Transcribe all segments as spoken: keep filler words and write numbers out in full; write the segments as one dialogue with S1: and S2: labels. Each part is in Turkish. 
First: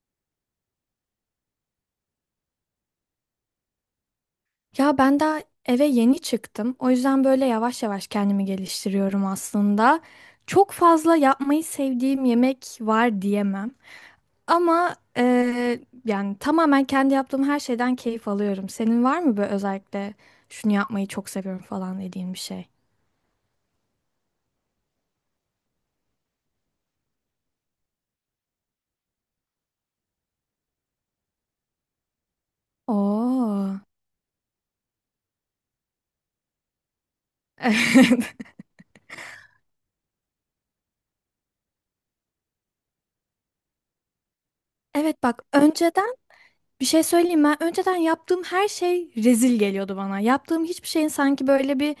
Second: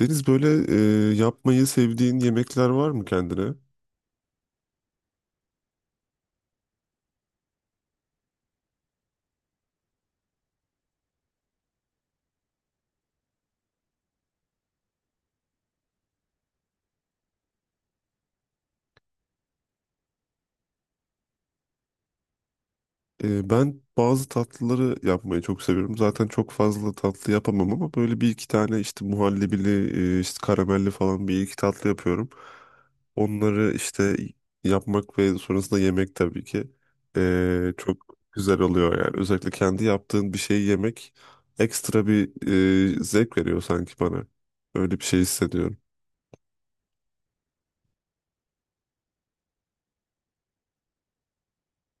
S1: Deniz böyle e, yapmayı sevdiğin yemekler var mı kendine?
S2: Ya ben daha eve yeni çıktım. O yüzden böyle yavaş yavaş kendimi geliştiriyorum aslında. Çok fazla yapmayı sevdiğim yemek var diyemem. Ama eee, yani tamamen kendi yaptığım her şeyden keyif alıyorum. Senin var mı böyle özellikle şunu yapmayı çok seviyorum falan dediğin bir şey?
S1: E, ben bazı tatlıları yapmayı çok seviyorum. Zaten çok fazla tatlı yapamam ama böyle bir iki tane işte muhallebili, e, işte karamelli falan bir iki tatlı yapıyorum. Onları
S2: Oo.
S1: işte yapmak ve sonrasında yemek tabii ki e, çok güzel oluyor yani. Özellikle kendi yaptığın bir şeyi yemek ekstra bir e, zevk veriyor sanki bana. Öyle bir şey
S2: Evet, bak
S1: hissediyorum.
S2: önceden bir şey söyleyeyim, ben önceden yaptığım her şey rezil geliyordu bana. Yaptığım hiçbir şeyin sanki böyle bir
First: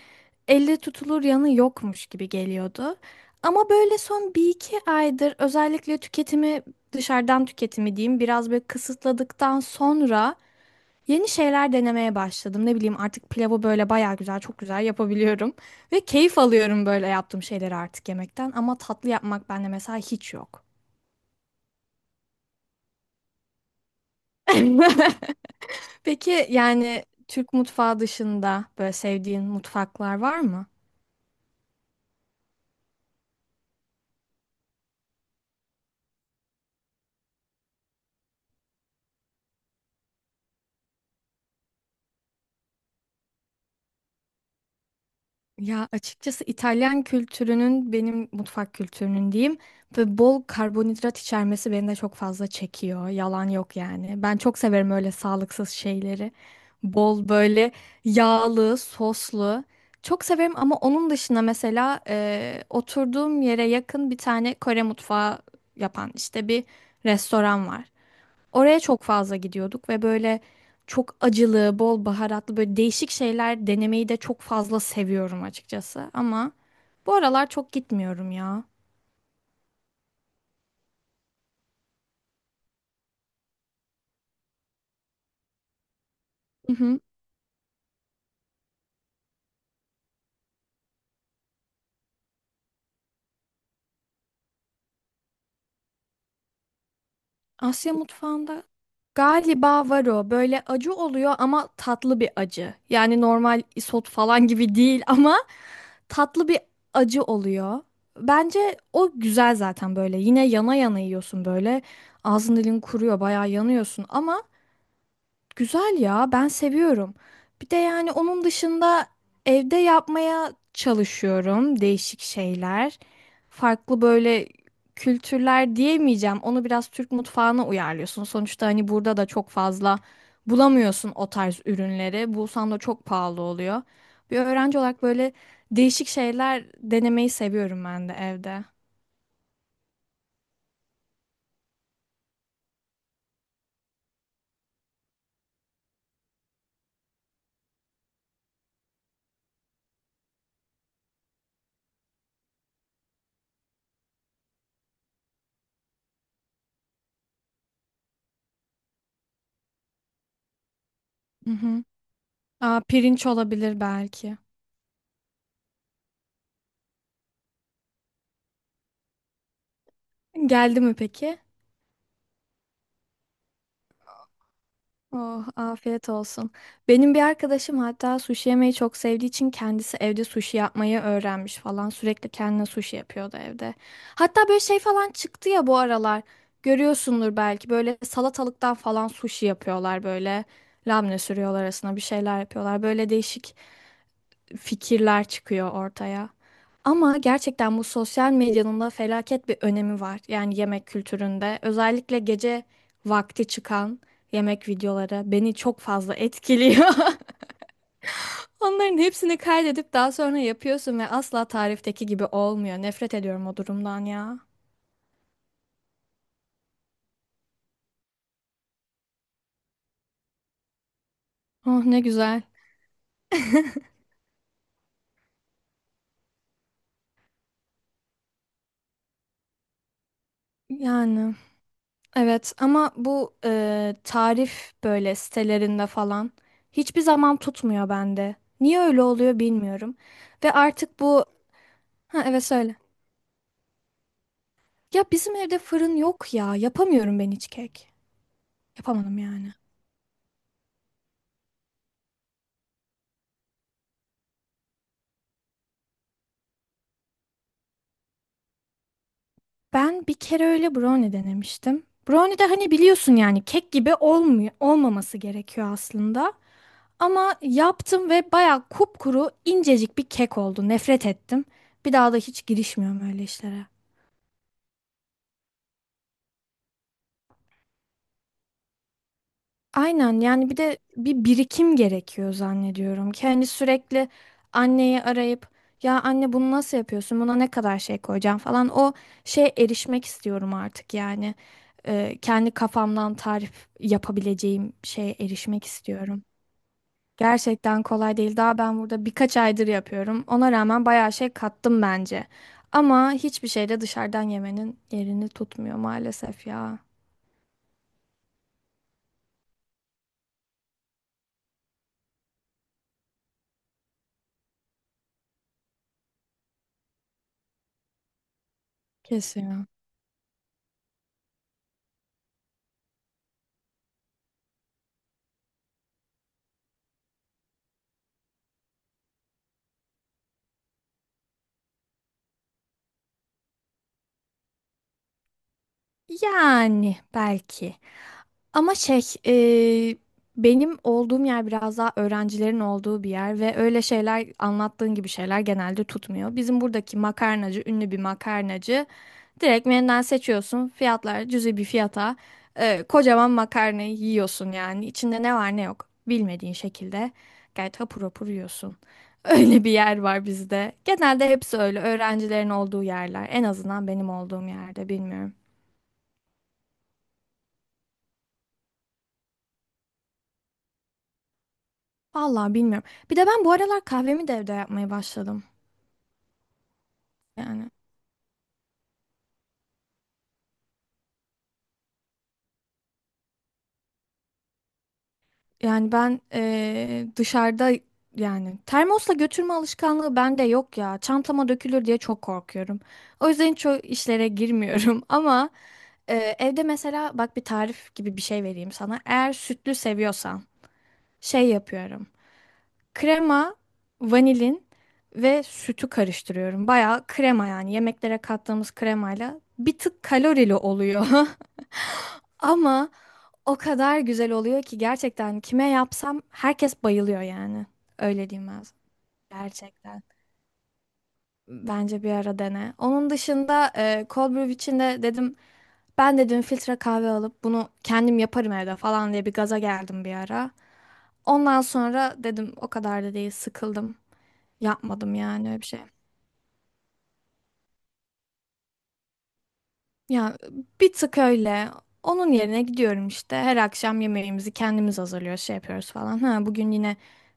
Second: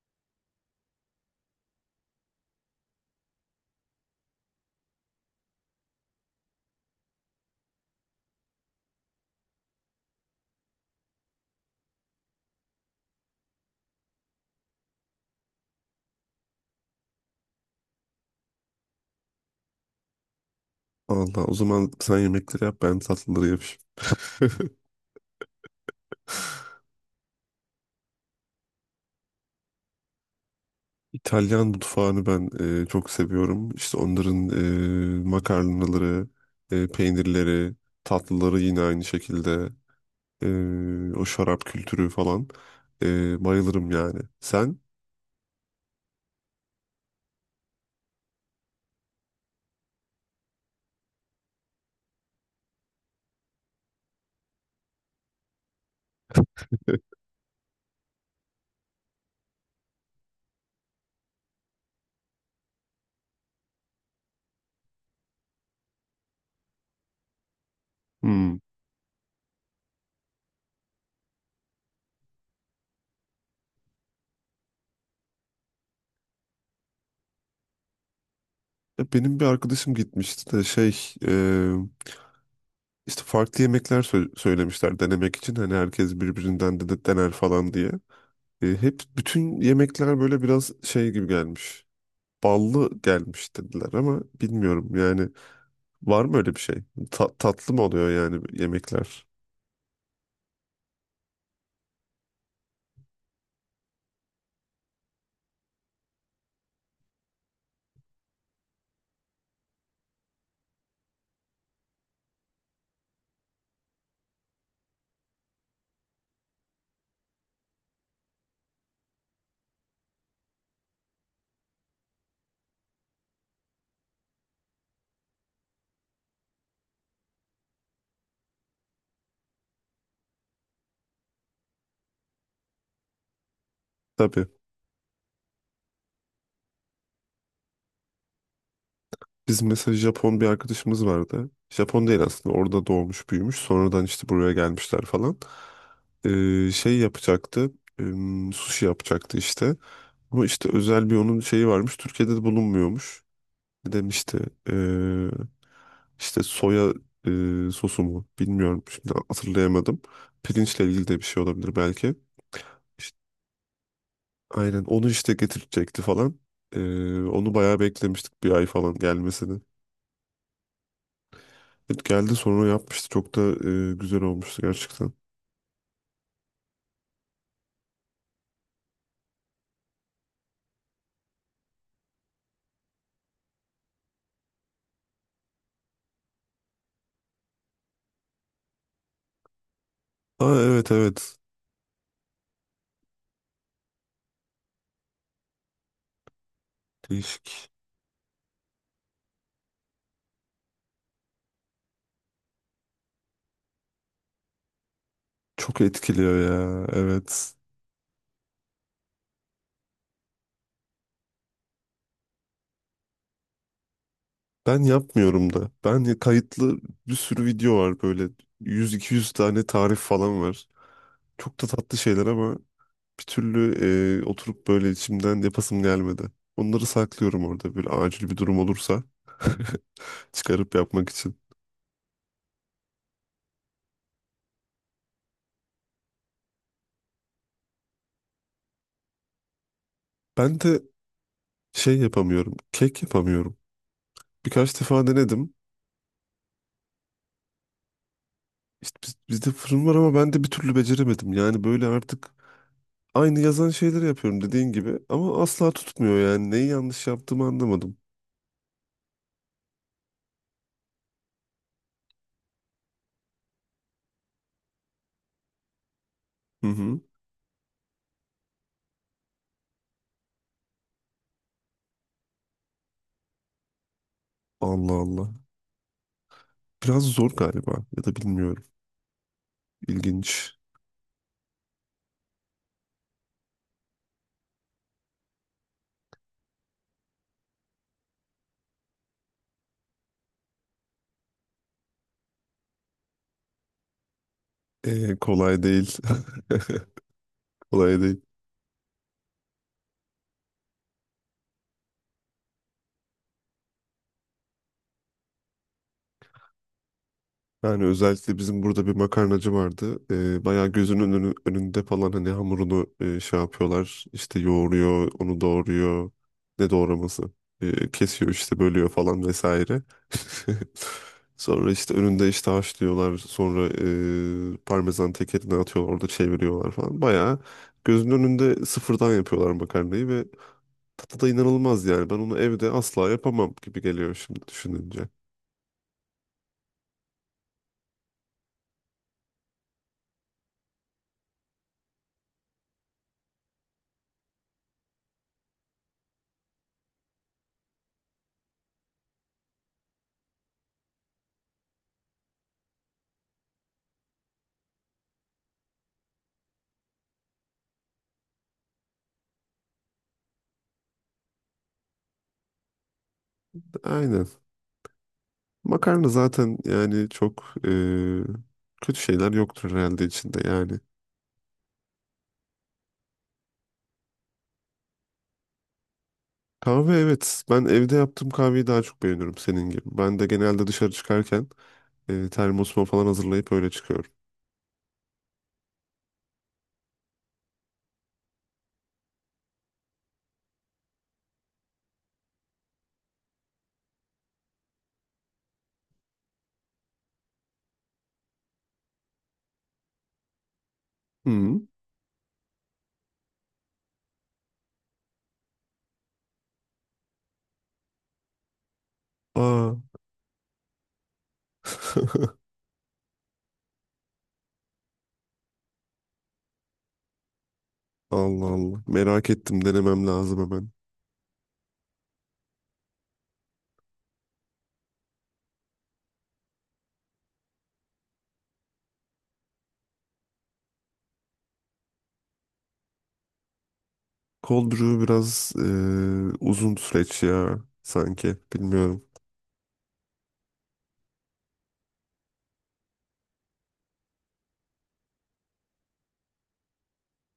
S2: elle tutulur yanı yokmuş gibi geliyordu. Ama böyle son bir iki aydır özellikle tüketimi, dışarıdan tüketimi diyeyim, biraz böyle kısıtladıktan sonra yeni şeyler denemeye başladım. Ne bileyim, artık pilavı böyle baya güzel, çok güzel yapabiliyorum. Ve keyif alıyorum böyle yaptığım şeyleri artık yemekten, ama tatlı yapmak bende mesela hiç yok.
S1: Allah o zaman sen yemekleri yap ben tatlıları yapayım.
S2: Peki, yani Türk mutfağı dışında böyle sevdiğin mutfaklar var mı?
S1: İtalyan mutfağını ben e, çok seviyorum. İşte onların e, makarnaları, e, peynirleri, tatlıları yine aynı şekilde. E, o şarap kültürü falan. E, bayılırım yani. Sen?
S2: Ya açıkçası İtalyan kültürünün, benim mutfak kültürünün diyeyim, ve bol karbonhidrat içermesi beni de çok fazla çekiyor. Yalan yok yani. Ben çok severim öyle sağlıksız şeyleri. Bol böyle yağlı, soslu. Çok severim, ama onun dışında mesela e, oturduğum yere yakın bir tane Kore mutfağı yapan işte bir restoran var.
S1: Hmm.
S2: Oraya çok fazla gidiyorduk ve böyle çok acılı, bol baharatlı böyle değişik şeyler denemeyi de çok fazla seviyorum açıkçası. Ama bu aralar çok gitmiyorum ya.
S1: Ya benim bir arkadaşım gitmişti de şey e, işte farklı yemekler sö- söylemişler denemek için. Hani herkes
S2: Hı
S1: birbirinden de
S2: hı.
S1: de dener falan diye. E, hep bütün yemekler böyle biraz şey gibi gelmiş. Ballı gelmiş dediler ama bilmiyorum yani, var mı öyle bir şey? Ta- tatlı mı
S2: Asya
S1: oluyor yani
S2: mutfağında
S1: yemekler?
S2: galiba var o. Böyle acı oluyor ama tatlı bir acı. Yani normal isot falan gibi değil ama tatlı bir acı oluyor. Bence o güzel zaten böyle. Yine yana yana yiyorsun böyle. Ağzın dilin kuruyor, bayağı yanıyorsun ama güzel ya, ben seviyorum. Bir de yani onun dışında evde yapmaya çalışıyorum değişik şeyler. Farklı böyle kültürler diyemeyeceğim. Onu biraz Türk mutfağına uyarlıyorsun. Sonuçta hani burada da çok fazla bulamıyorsun o tarz ürünleri. Bulsan da çok pahalı oluyor. Bir
S1: Tabii.
S2: öğrenci olarak böyle değişik şeyler denemeyi seviyorum ben de evde.
S1: Biz mesela Japon bir arkadaşımız vardı. Japon değil aslında orada doğmuş büyümüş sonradan işte buraya gelmişler falan. E, şey yapacaktı. e, Sushi yapacaktı işte. Ama işte özel bir onun şeyi varmış. Türkiye'de de bulunmuyormuş. Ne demişti? Ee, işte soya e, sosu mu? Bilmiyorum. Şimdi hatırlayamadım. Pirinçle ilgili de bir şey
S2: Hı
S1: olabilir
S2: hı.
S1: belki.
S2: Aa,
S1: İşte,
S2: pirinç olabilir belki.
S1: aynen onu işte getirecekti falan. Ee, onu bayağı beklemiştik bir ay falan gelmesini.
S2: Geldi mi peki?
S1: Evet, geldi sonra yapmıştı. Çok da e, güzel olmuştu gerçekten.
S2: Oh, afiyet olsun. Benim bir arkadaşım hatta sushi yemeyi çok sevdiği için kendisi evde sushi yapmayı öğrenmiş falan. Sürekli kendine sushi yapıyordu evde. Hatta böyle şey falan çıktı ya bu aralar. Görüyorsundur belki, böyle salatalıktan falan sushi yapıyorlar böyle.
S1: Aa, evet,
S2: Labne
S1: evet.
S2: sürüyorlar arasına, bir şeyler yapıyorlar. Böyle değişik fikirler çıkıyor ortaya. Ama
S1: Değişik.
S2: gerçekten bu sosyal medyanın da felaket bir önemi var. Yani yemek kültüründe özellikle gece vakti çıkan yemek videoları beni
S1: Çok
S2: çok fazla
S1: etkiliyor ya.
S2: etkiliyor.
S1: Evet.
S2: Onların hepsini kaydedip daha sonra yapıyorsun ve asla tarifteki gibi olmuyor. Nefret ediyorum o durumdan ya.
S1: Ben yapmıyorum da. Ben kayıtlı bir sürü video var böyle. Yüz iki yüz tane tarif falan var. Çok da
S2: Oh,
S1: tatlı
S2: ne
S1: şeyler
S2: güzel.
S1: ama bir türlü e, oturup böyle içimden yapasım gelmedi. Onları saklıyorum orada böyle acil bir durum olursa çıkarıp yapmak
S2: Yani.
S1: için.
S2: Evet, ama bu e, tarif böyle sitelerinde falan hiçbir zaman tutmuyor bende. Niye öyle oluyor bilmiyorum. Ve
S1: Ben de
S2: artık bu...
S1: şey
S2: Ha evet,
S1: yapamıyorum,
S2: söyle.
S1: kek yapamıyorum. Birkaç
S2: Ya
S1: defa
S2: bizim
S1: denedim.
S2: evde fırın yok ya. Yapamıyorum ben hiç kek.
S1: İşte biz-
S2: Yapamadım
S1: bizde
S2: yani.
S1: fırın var ama ben de bir türlü beceremedim. Yani böyle artık aynı yazan şeyleri yapıyorum dediğin gibi ama asla tutmuyor yani. Neyi yanlış yaptığımı anlamadım.
S2: Ben bir kere öyle brownie denemiştim. Brownie de hani biliyorsun, yani kek gibi olmuyor, olmaması gerekiyor aslında.
S1: Hı hı.
S2: Ama yaptım ve bayağı kupkuru, incecik bir kek oldu. Nefret ettim. Bir daha da hiç girişmiyorum öyle işlere.
S1: Allah Allah. Biraz zor galiba ya da bilmiyorum.
S2: Aynen, yani
S1: İlginç.
S2: bir de bir birikim gerekiyor zannediyorum ki hani sürekli anneyi arayıp, ya anne bunu nasıl yapıyorsun, buna ne kadar şey koyacağım falan, o şeye erişmek istiyorum artık yani. Ee, kendi kafamdan tarif yapabileceğim
S1: Ee,
S2: şeye
S1: kolay
S2: erişmek
S1: değil.
S2: istiyorum. Gerçekten
S1: Kolay
S2: kolay
S1: değil.
S2: değil, daha ben burada birkaç aydır yapıyorum, ona rağmen bayağı şey kattım bence, ama hiçbir şey de dışarıdan yemenin yerini tutmuyor maalesef ya.
S1: Yani özellikle bizim burada bir makarnacı vardı. Ee, bayağı gözünün önü- önünde falan hani hamurunu e, şey yapıyorlar. İşte yoğuruyor, onu doğruyor. Ne doğraması? Ee, kesiyor işte bölüyor falan
S2: Kesin.
S1: vesaire. Sonra işte önünde işte haşlıyorlar. Sonra e, parmesan tekerine atıyorlar. Orada çeviriyorlar falan. Bayağı gözünün önünde sıfırdan yapıyorlar makarnayı ve tadı da inanılmaz yani. Ben onu evde asla yapamam gibi geliyor şimdi düşününce.
S2: Yani belki. Ama şey, e, benim olduğum yer biraz daha öğrencilerin olduğu bir yer ve öyle şeyler, anlattığın gibi şeyler genelde tutmuyor. Bizim buradaki makarnacı, ünlü bir makarnacı. Direkt menüden seçiyorsun. Fiyatlar cüzi bir fiyata. E, kocaman makarnayı yiyorsun yani. İçinde ne var ne yok bilmediğin şekilde gayet hapur hapur yiyorsun. Öyle bir yer var bizde. Genelde hepsi öyle öğrencilerin olduğu yerler. En azından benim
S1: Aynen.
S2: olduğum yerde, bilmiyorum.
S1: Makarna zaten yani çok eee, kötü şeyler yoktur herhalde içinde yani.
S2: Vallahi bilmiyorum. Bir de ben bu aralar kahvemi de evde yapmaya başladım.
S1: Kahve, evet. Ben
S2: Yani
S1: evde yaptığım kahveyi daha çok beğeniyorum senin gibi. Ben de genelde dışarı çıkarken eee termosuma falan hazırlayıp öyle çıkıyorum.
S2: yani ben eee, dışarıda, yani termosla götürme alışkanlığı bende yok ya. Çantama dökülür diye çok korkuyorum. O yüzden çok işlere girmiyorum ama eee, evde mesela bak, bir tarif gibi bir şey vereyim sana. Eğer sütlü seviyorsan şey
S1: Hı.
S2: yapıyorum. Krema, vanilin ve sütü karıştırıyorum. Bayağı krema, yani yemeklere kattığımız kremayla,
S1: Aa.
S2: bir tık kalorili oluyor. Ama o kadar güzel oluyor ki, gerçekten kime yapsam herkes bayılıyor yani. Öyle
S1: Allah
S2: diyeyim ben sana.
S1: Allah. Merak ettim.
S2: Gerçekten.
S1: Denemem lazım hemen.
S2: Bence bir ara dene. Onun dışında e, cold brew için de dedim, ben dedim filtre kahve alıp bunu kendim yaparım evde falan diye bir gaza geldim bir ara. Ondan sonra dedim o kadar da değil, sıkıldım.
S1: Cold brew
S2: Yapmadım yani
S1: biraz
S2: öyle bir şey.
S1: eee, uzun süreç ya sanki. Bilmiyorum.
S2: Ya bir tık öyle. Onun yerine gidiyorum işte. Her akşam yemeğimizi kendimiz hazırlıyoruz, şey yapıyoruz falan. Ha, bugün yine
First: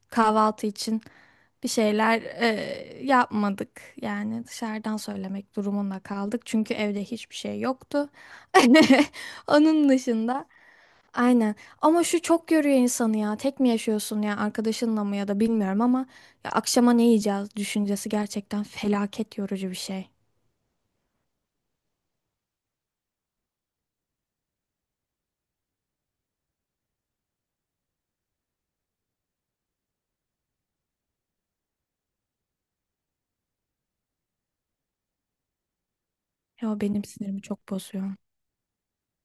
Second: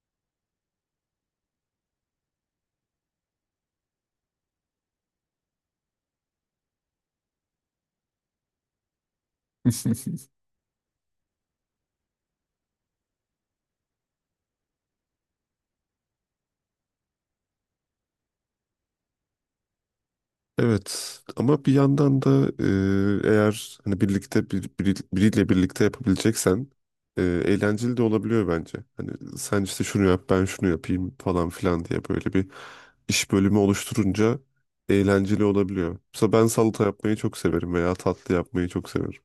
S2: kahvaltı için bir şeyler e, yapmadık. Yani dışarıdan söylemek durumunda kaldık. Çünkü evde hiçbir şey yoktu. Onun dışında aynen. Ama şu çok yoruyor insanı ya. Tek mi yaşıyorsun ya arkadaşınla mı, ya da bilmiyorum, ama ya akşama ne yiyeceğiz düşüncesi gerçekten felaket yorucu bir şey.
S1: Evet, ama bir yandan da e, eğer hani birlikte bir, biri- biriyle birlikte yapabileceksen e, eğlenceli de olabiliyor bence. Hani sen işte şunu yap ben şunu yapayım falan filan diye böyle bir iş bölümü oluşturunca eğlenceli olabiliyor. Mesela ben
S2: Ya
S1: salata
S2: benim
S1: yapmayı çok
S2: sinirimi çok
S1: severim veya
S2: bozuyor.
S1: tatlı yapmayı çok severim.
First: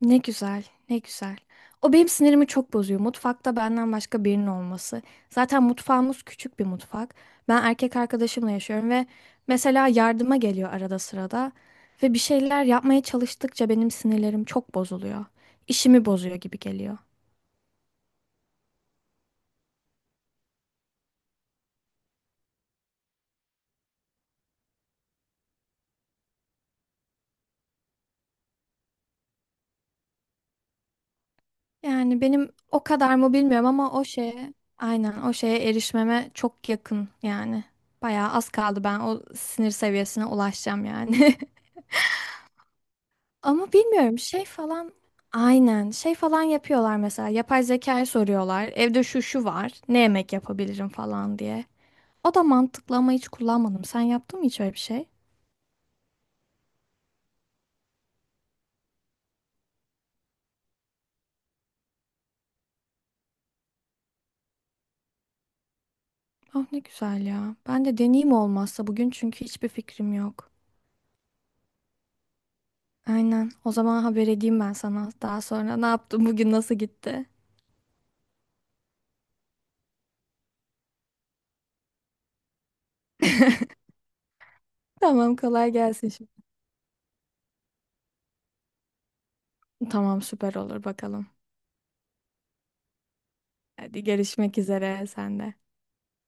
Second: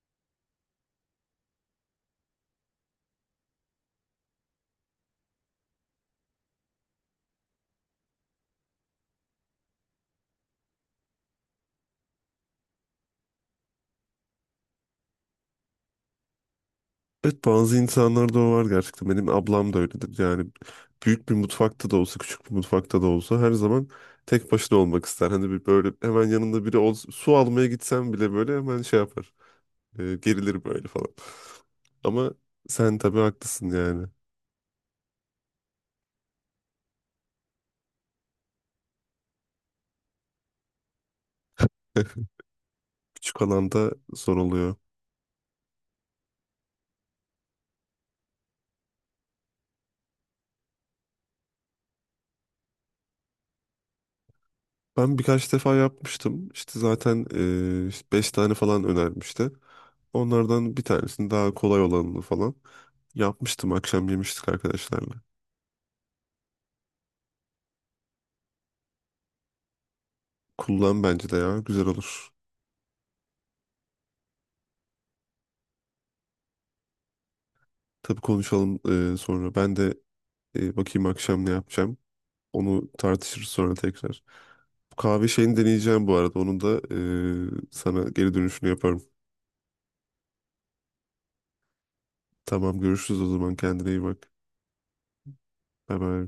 S2: Ne güzel, ne güzel. O benim sinirimi çok bozuyor. Mutfakta benden başka birinin olması. Zaten mutfağımız küçük bir mutfak. Ben erkek arkadaşımla yaşıyorum ve mesela yardıma geliyor arada sırada. Ve bir şeyler yapmaya çalıştıkça benim sinirlerim çok bozuluyor. İşimi bozuyor gibi geliyor.
S1: Evet, bazı insanlarda o var gerçekten. Benim ablam da öyledir. Yani büyük bir mutfakta da olsa, küçük bir mutfakta da olsa her zaman tek başına olmak ister. Hani bir böyle hemen yanında biri olsa, su almaya gitsem bile böyle hemen şey yapar. E, gerilir böyle falan.
S2: Yani
S1: Ama
S2: benim o
S1: sen
S2: kadar
S1: tabii
S2: mı bilmiyorum,
S1: haklısın
S2: ama o
S1: yani.
S2: şeye, aynen o şeye erişmeme çok yakın yani. Bayağı az kaldı, ben o sinir seviyesine ulaşacağım yani.
S1: Küçük
S2: Ama
S1: alanda
S2: bilmiyorum,
S1: zor
S2: şey
S1: oluyor.
S2: falan, aynen şey falan yapıyorlar mesela, yapay zekayı soruyorlar. Evde şu şu var, ne yemek yapabilirim falan diye. O da mantıklı, ama hiç kullanmadım. Sen yaptın mı hiç öyle bir şey?
S1: Ben birkaç defa yapmıştım. İşte zaten e, işte beş tane falan önermişti. Onlardan bir tanesini daha kolay olanını falan yapmıştım. Akşam yemiştik arkadaşlarla.
S2: Ah, ne güzel ya. Ben de deneyeyim olmazsa bugün, çünkü hiçbir fikrim yok.
S1: Kullan bence de ya. Güzel olur.
S2: Aynen. O zaman haber edeyim ben sana. Daha sonra ne yaptım bugün, nasıl gitti?
S1: Tabii, konuşalım e, sonra. Ben de e, bakayım akşam ne yapacağım. Onu tartışırız sonra tekrar. Bu kahve
S2: Tamam,
S1: şeyini
S2: kolay
S1: deneyeceğim
S2: gelsin
S1: bu
S2: şimdi.
S1: arada. Onun da e, sana geri dönüşünü yaparım.
S2: Tamam, süper olur bakalım.
S1: Tamam, görüşürüz o zaman. Kendine iyi
S2: Hadi
S1: bak.
S2: görüşmek üzere sen de.
S1: Bye bye.